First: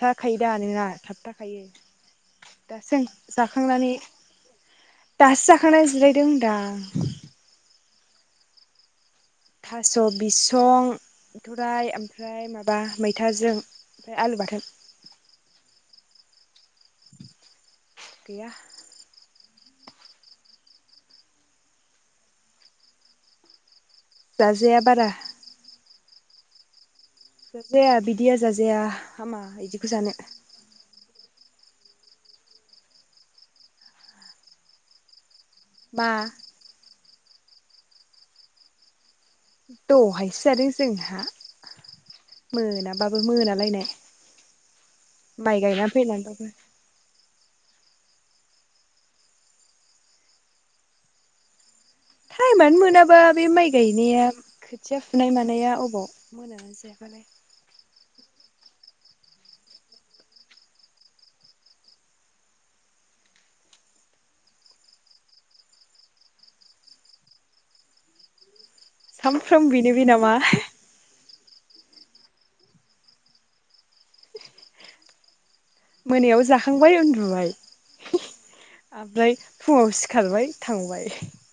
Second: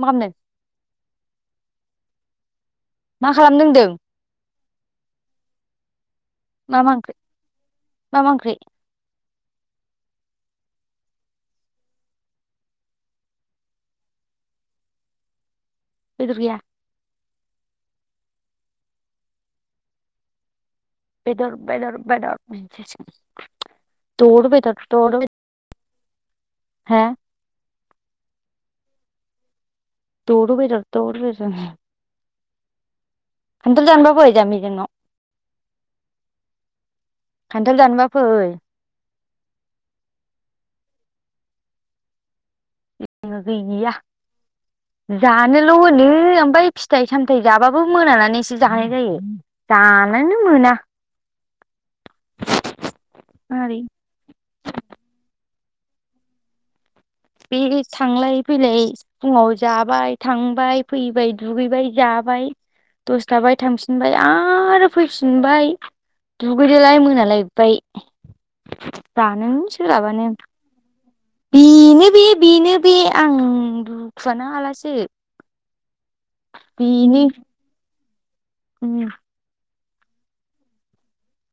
मा खालामदों दा नोंना थाबथाखायो। दासो मा खालामदों जाखांनानै होनदों दासो जाखांना जोंदां मा मा ओंख्रि मा मा ओंख्रि थास' बिसं बिथराइ ओमफ्राय माबा मैथाजों ओमफ्राय आलु बाथोन। बेदर गैया। गैया। बेदर बेदर बेदर। जाजाया बारा [unintelligible] हा? जाया बिदिया जाजाया हामा बिदि। [unintelligible] [inaudible] खान्थाल जानोबा फै जाम्बि जोंनाव बा खान्थाल दानबा फै। दहायसो जादों जोंहा। मोनाबाबो ज मोनालायनाय गैया माइ जानोल' गायनानै होनो फैनानैबाबो ओमफ्राय फिथाइ सामथाय जाबाबो मोनानानैसो जानाय जायो जानानो मोना। टाइमानो मोनाबा बे माइ ओरै गायनाया खोथिया फुनाय मानाया। बबाव मोनो जायफानाय बे थांलाय फैलाय फुङाव जाबाय थांबाय फैबाय दुगैबाय जाबाय दसथाबाय थांफिनबाय आरो फैफिनबाय दुगैदोलाय मोनालायबाय। जानोनो सामफ्रोम बिनो बि सोलाबानो नामा? बेनो बे बेनो बे आं दुखुआनो हालासो। मोनायाव जाखांबाय बेनो उन्दुबाय। [inaudible] संनाङा ओमफ्राय फुङाव सिखारबाय थांबाय।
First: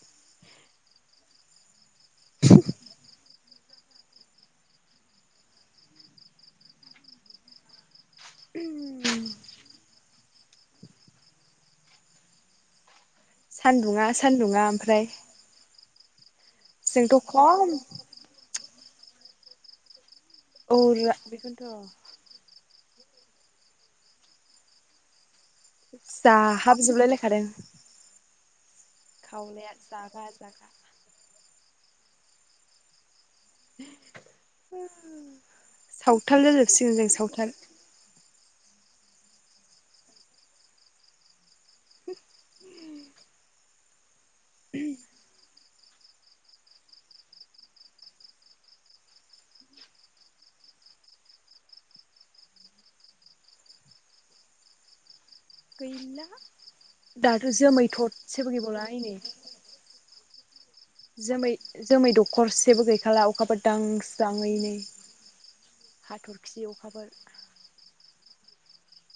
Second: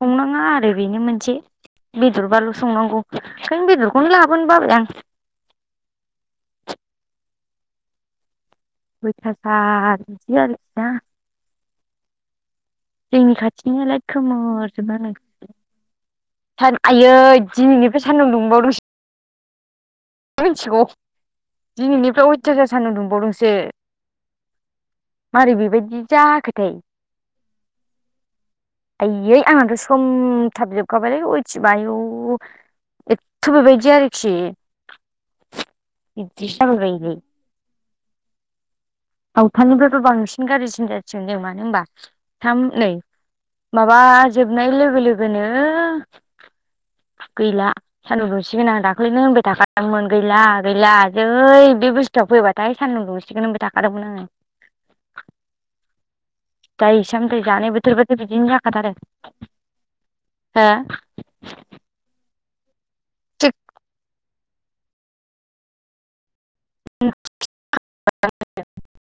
संनाङा आरो बेनो मोनसे। बेदर बालु संनांगौ। [unintelligible] बेदरखौनो लाबोन बाबाय आं। उ। अयथासार बिदि आरो ना सानदुङा सानदुङा ओमफ्राय [unintelligible] सान आयै जोंथ' खम दिनैनिफ्राय सान्दुं दुंबावदों मिथिगौ औरा बेखौनोथ' दिनैनिफ्राय अयथासार सान्दुं दुंबावदोंसो मारै बेबायदि जाखोथाय जाहाबजोबलाय लायखादों आयै खावलाया आंहाथ' सोम जागा जागा थाबजोबखाबायलै अर सयथिबो आयु ऐथ बे बायदि आरोखि सावथाल बिदिखि जाजोबसिगोन जों जाबायबायोलै सावथाल सावथालानिफ्रायबो बांसिन गाज्रिसिन जासिगोन जों मान नो होमबा थाम नै माबा जोबनाय लोगो लोगोनो गैला सान्दुं दुंसिगोन आं दाख्लैनो होनबाय थाखादोंमोन गैला-गैला जै बे बुस्थुआ फैबाथाय सान्दुं दुंसिगोन होनबाय थाखादोंमोन आङो। गैला [unintelligible] दाथ' दानि जोमै बोथोर बाथाय बिदिनो थरसेबो गैबावला जाखाथारो हो जोमै-जोमै दखरसेबो गै खाला थिग अखाफोर दां स्रां ओइनै हाथर खि अखाफोर [unintelligible]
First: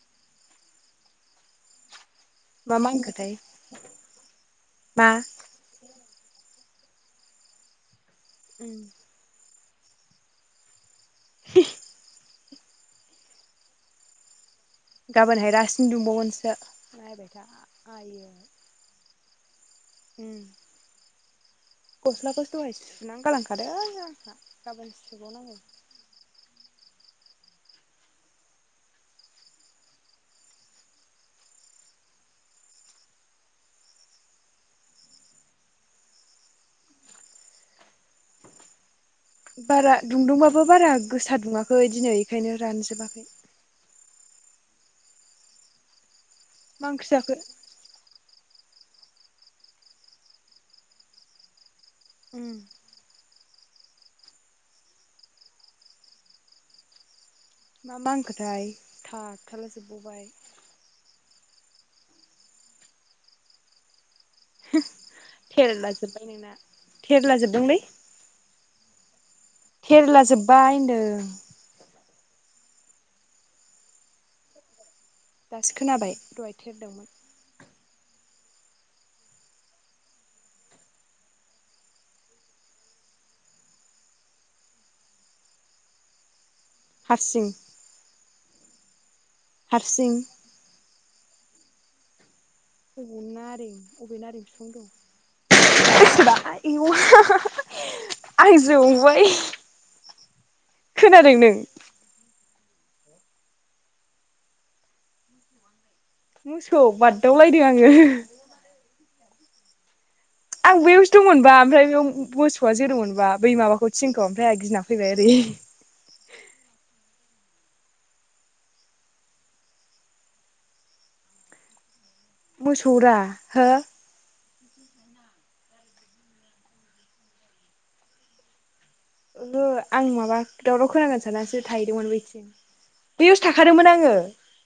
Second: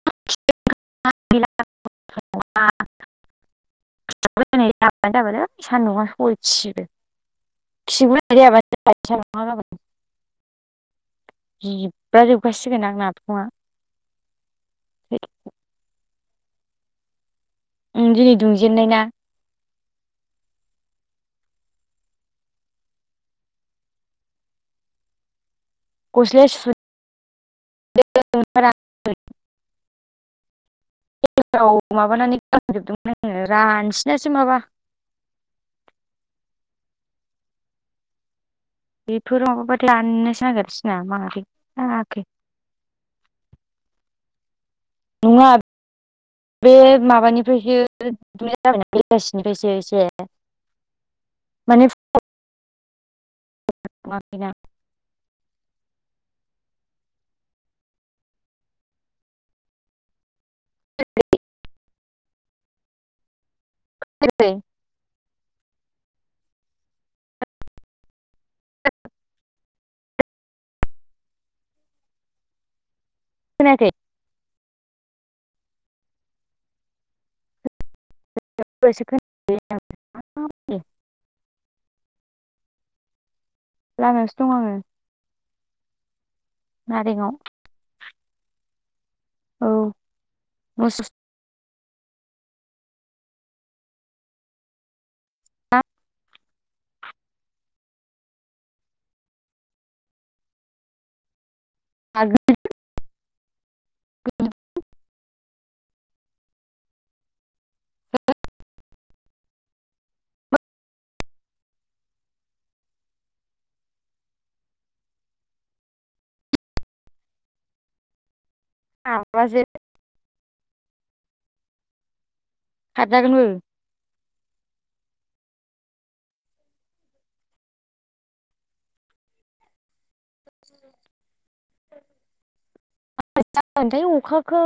[unintelligible] मा मा होनखोथाय मा [unintelligible] खि उम [unintelligible] जिब्राजोब खासिगोन आंना गाबोनहाय रासिन दुंबावगोन सो दिनै दुंजेन्नाय ना गस्लाखौ दहाय सुनानै गालांखादों आंहा गाबोन सुबावनांगौ। गस्लाया सु [unintelligible] माबानानै रानसिनासो माबा बेफोर माबाबाथाय बारा राननोसो दुंदुंबाबो बारा नागिरसिना गोसा मारै दुंङाखै दिनै जाखो बेखायनो रानजोबाखै। नङा बे मा ओंख्रि जाखो? माबानिफ्रायसो [unintelligible] एसे माने उम [unintelligible] दुंङाखैना। मा मा होनखोथाय थाबथाला जोब बावबाय। [unintelligible] [unintelligible] थेरला जोब्बाय नोंना थेरला जोबदोंलै। थेरेला जोब्बाय होनदों। खोनायाखै। दासो खोनाबाय दहाय थेरदोंमोन। [unintelligible] लामायावसो दं आंङो। नारेंआव। हारसिं औ हारसिं मोस [inaudible] [unintelligible] [unintelligible] मोसौ बाददावलायदों आंङो। आं बैयावसो दंमोनबा ओमफ्राय बेयाव मोसौआ जेदोंनमोनबा बै माबाखौ थिंखौ ओमफ्राय आ गिना फैबाय ओरै आब' आ जे मोसौरा हो ओहो आं माबा दावराव खोनांगोन साननानैसो थाहैदोंमोन बैथिं बैयावसो [unintelligible] थाखादोंमोन जागोनथाय आङो अखाखौ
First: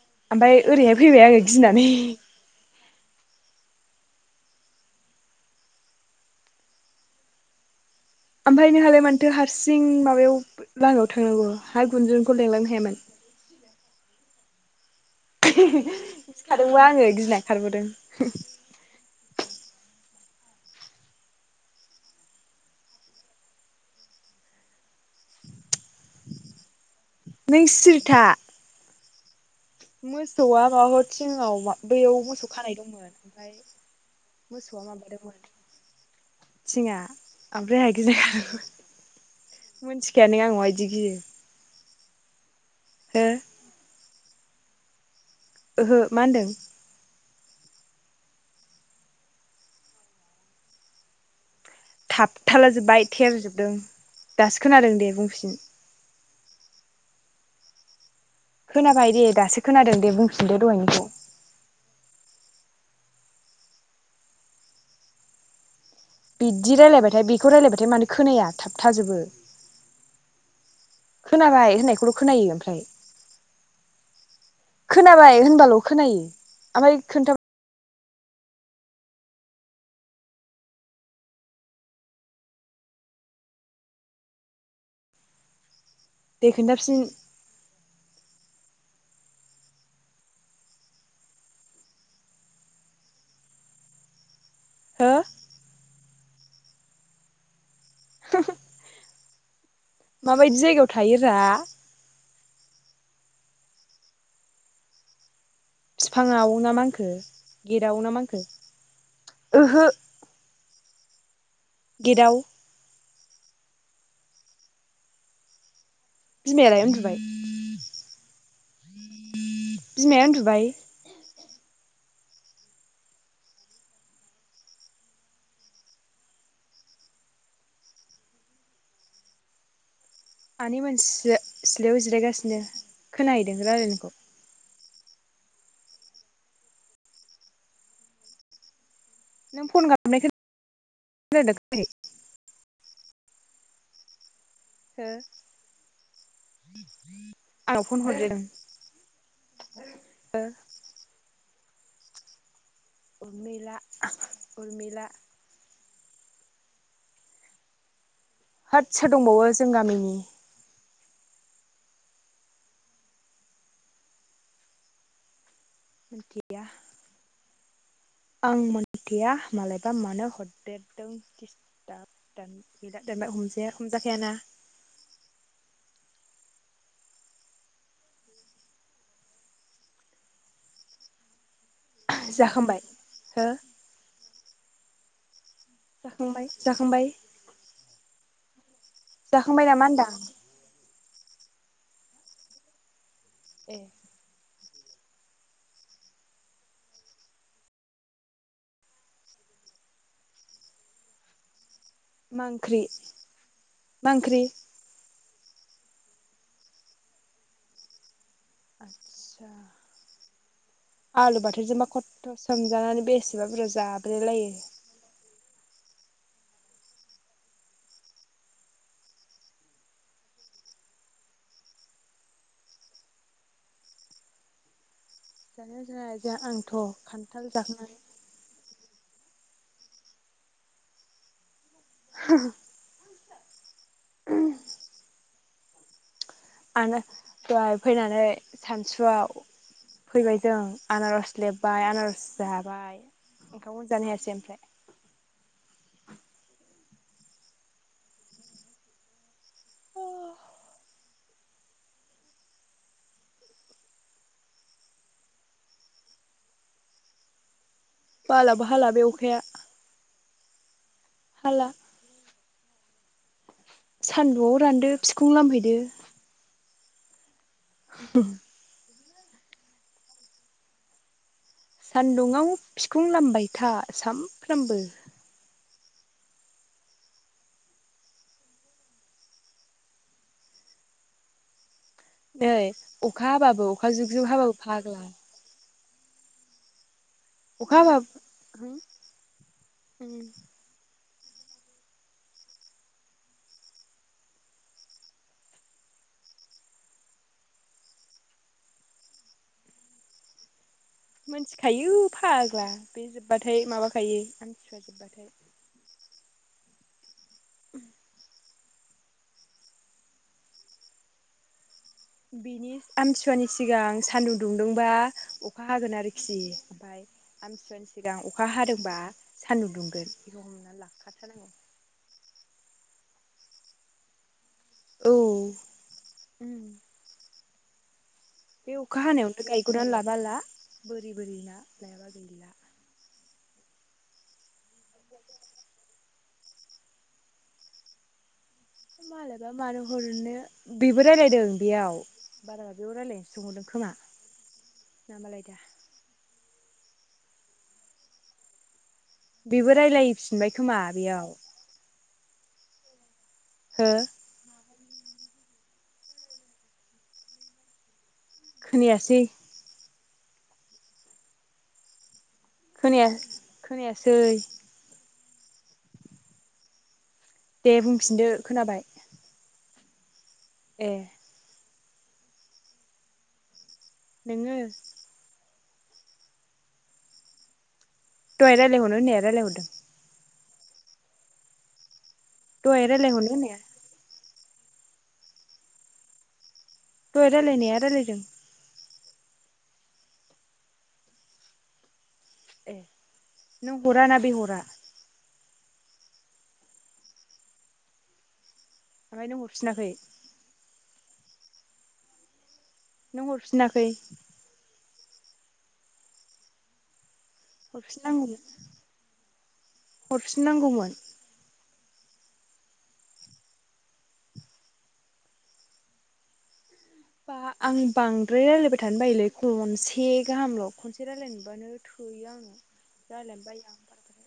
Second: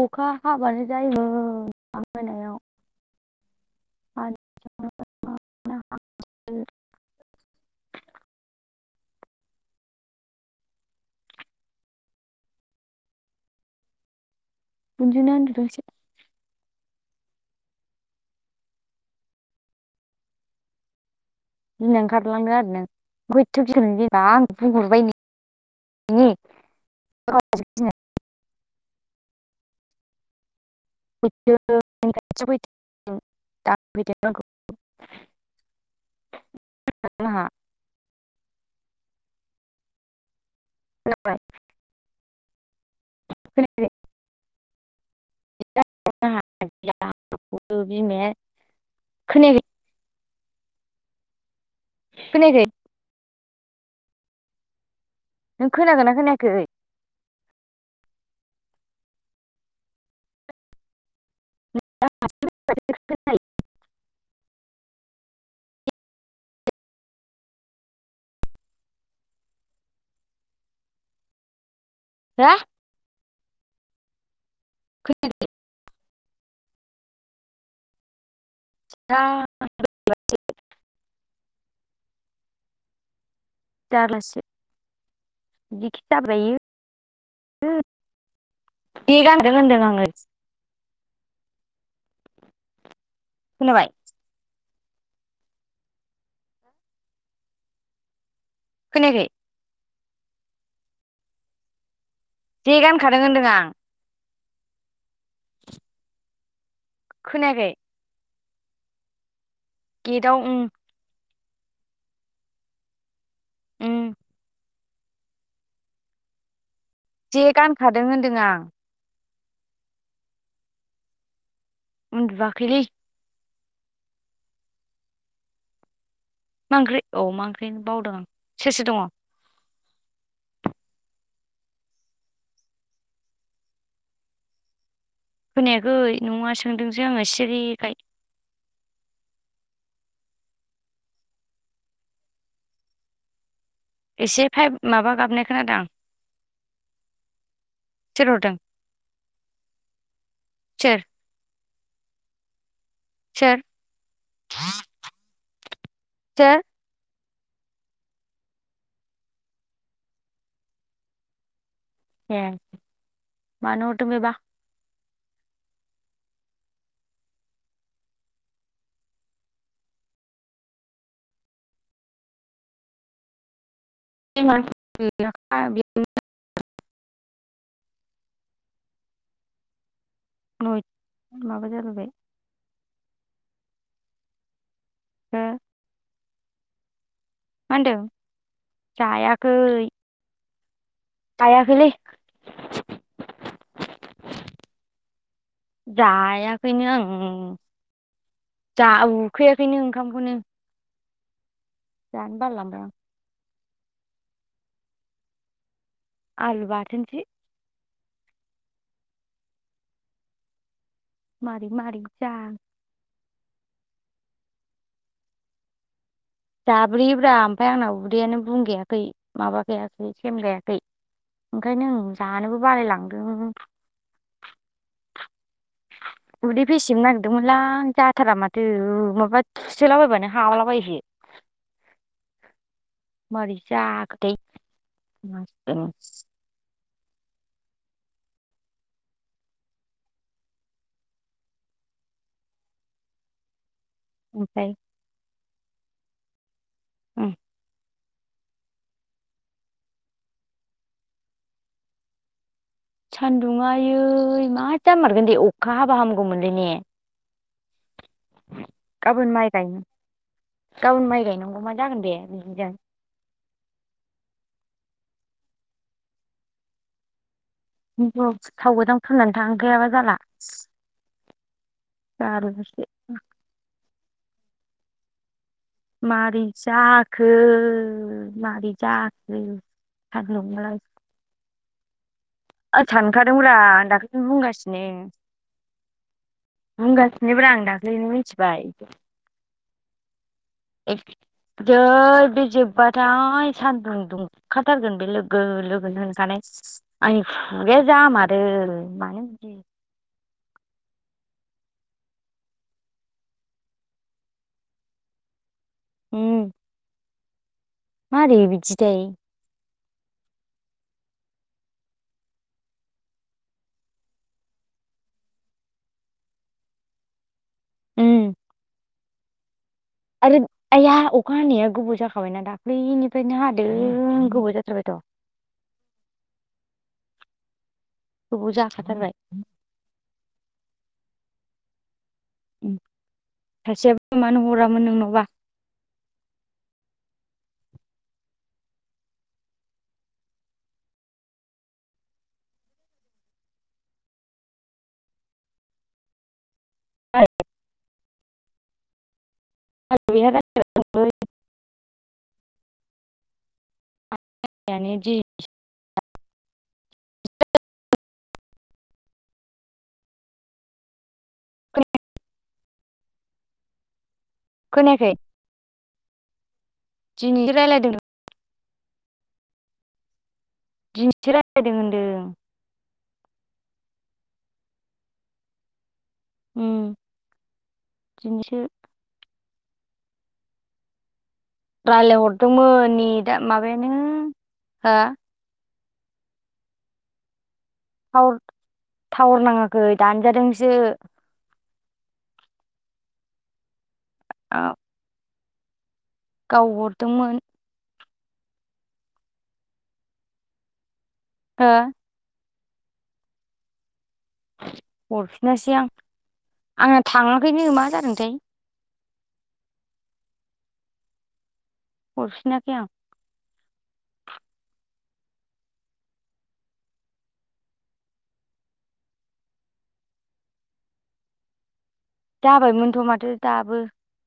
अखा ओमफ्राय हाबानो ओरैहाय फैबाय आङो जायोमोन गिनानै दा मोनायाव [unintelligible] ओमफ्राय नोंहालाय मानोथो हारसिं माबायाव लामायाव थांनांगौ हा गुन्जुनखौ लेंलांनो हायामोन गुन्जुना उन्दुदोंसो सिखारदोंबा आंङो गिनाय खारबोदों गिना ओंखारलांदों आरो [unintelligible] आं बुंहरबायनि [unintelligible] नों सिरिथा मोसौआ आ थिङाव बैयाव मोसौ खानाय दंमोन ओमफ्राय मोसौआ माबादोंमोन थिंआ ओमफ्राय आंङा गिना खाय मिन्थिखायानो आं मा बाय दि गियो। हो खोनायाखै ओहो मा होनदों [unintelligible] बिमाया खोनायाखै खोनायाखै थाबथाला जोब्बाय थेर जोब दों दासो खोनादों दे। बुंफिन नों खोनागो ना खोनाय खै? खोनाबाय दे दासो खोनादों दे बुंफिनदो दहायनिखौ। [unintelligible] बिदि रायलायबाथाय बेखौ रायलायबाथाय मानो खोनाया थाब थाजोबो खोनाबाय होननाय खौल' खोनायो ओमफ्राय। खोनाबाय होनबाल' खोनायो। ओफाय खोन्थाम जा [unintelligible] जारलासो। बिदिखि दे खोन्थाफिन जाब्रायो बे गानदों होनदों आंङो। खोनाबाय? हो? खोनायाखै? माबायदि जायगायाव थायो रा? जे गानखादों होनदों आं। फिफाङाव ना मा खो खोनायाखै गेदावना मा होनखो? गेटआव उम। गेट आव? उम बिमाया लाय उन जे गानखादों होनदों आं। बिमाया उन्दुबाय? उन्दुयाखैलै। मां ओंख्रै औ मा ओंख्रि बावदों आं सोर सोर दङ? सानै मानसिसो सिलायाव जिरायगासिनो खोनाहैदों रायलायनायखौ? खोनायाखै नङा सोदोंसो आङो सिरिखाय। नों फन गाबनाय खोनादों [inaudible] एसे फाइभ हो माबा गाबनाय खोनादों आं आंनाव फन हरदों ओ सोर सोर उर्मिला उर्मिला। सो होत सोर दंबावो जों गामिनि। ए मानो' हरहों बेबा? मिनथिया। आं मोनन्थिया मालायबा मानो हरदेरदों दिसथाब [inaudible] दानबाय हमजाया। हमजाखायाना [unintelligible] न' जाखांबाय हो हा जाखांबाय मा होनदों? जायाखै जाखांबाय नामा होनदां जायाखैलै ए जायाखैनो आं जा उखैयाखैनो ओंखामखौनो जानो मा बालाय ओंख्रि लांबाय आं मा ओंख्रि? आलु बाथोनसो। आतसा आलु मारै बाथोनजोंबा मारै खथ' जा सोमजानानै बेसे बिबारफोरा जाब्रेलायो जाब्रेयोब्रा ओमफ्राय आंना उदैयानो बुंगायाखै माबाखायाखै सेमगायाखै ओंखायनो आं जानोबो बालायलांदों जानाया जाया जा उदै आंथ' फेसेमनो खान्थाल नागिरदोंमोनलां जाखांनानै जाथारा माथो माबा थुसोलाबायायबानो हाबालाबायसै हो हो मारै जाखोथाय औ दहाय फैनानै सानसुआव फैबाय जों आनारस लेमबाय आनारस जाबाय ओंखामखौनो जानो हायासै ओमफ्राय औ सान्दुंङा आयै मा जामारगोन दे अखा हाबा हामगौमोनलै ने बालाबो हाला बे गाबोन अखाया माइ गायनो गाबोन माइ गायनांगौ हाला मा जागोन दे मोजां सानदुंआव रानदो बिखुं लामहैदो थावो दां फुननानै थांखायाबा जाला सान्दुंआव जारलासो बिखुं लामबाय था सानफ्रोमबो मारै जाखो मारै जाखो सान नोंलाय नै अखा हाबाबो अखा जुग दाख्लैनो जुग हाबाबो फाग्ला बुंगासिनो [unintelligible] [unintelligible] आं दाख्लैनो मिथिबाय उम्म। जै बे जोबबाथाय सानदुं दुंखाथारगोन बे लोगो लोगोनो होनखानाय आंनि खुगाया जामारो मानो बिदि। मोनथिखायो फाग्ला बे जोब्बाथाय माबाखायो आमथिसुवा जोब्बाथाय। उम्म। मारै बिदिथाय बिनि आमथिसुवानि सिगां सानदुं दुंदोंबा अखा हागोन आरोखि, ओमफाय आमथिसुवानि सिगां उम अखा हादोंबा सानदुं दुं आरो आइया अखा हानाया गोबाव जाखाबायना दाख्लैनि फ्रायनो हादों गोबाव जा जाबायथ' उम्म। गोबाव बे अखा जाखाथारबाय हानायावनो गायगना लाबा ला बो बोरि ना लायाबा गैला उम्म। सासेयाबो मानो हरा मोन नोंनावबा मालायबा मानो हरनो बेबो रायलायदों बेयाव बाराबा बियाव रायलायनो सोंहरदों खोमा ना मालाय दा। [inaudible] बेबो रायलायफिनबाय खोमा बेयाव। हो [inaudible] खोनायासै। खोनाया खोनायासै। खोनायाखै। दिनैसो दे रायलायदों बुंफिनदो खोनाबाय। ए दिनिसो राय दों होन्दों। नोङो उम्म। दहाय रालाय हरनो होननाया रायलाय हरदों। रायलायहर दहाय दोंमोन रायलायहरनो नेदा होननाया माबायानो हो। दहाय रायलायनाया रायलायदों। टावार टावार नाङाखै दानजादोंसो। ए नों हरा ना बे हरा गावहरदोंमोन ओमफाय नों हरफिनाखै ओ नों हरफिनाखै हरफिनासै आं आं थाङाखैनो मा हरफिननांगौमोन जादोंथाय हरफिननांगौमोन हरफिनाखै आं बा आं बांद्राय रायलायबाय थानो बायोलै खनसे गाहामल खनसे रायलायनो मोनबानो थोयो आङो जाबायमोनथ' माथो रायलायनो बायो आं दाबो बारा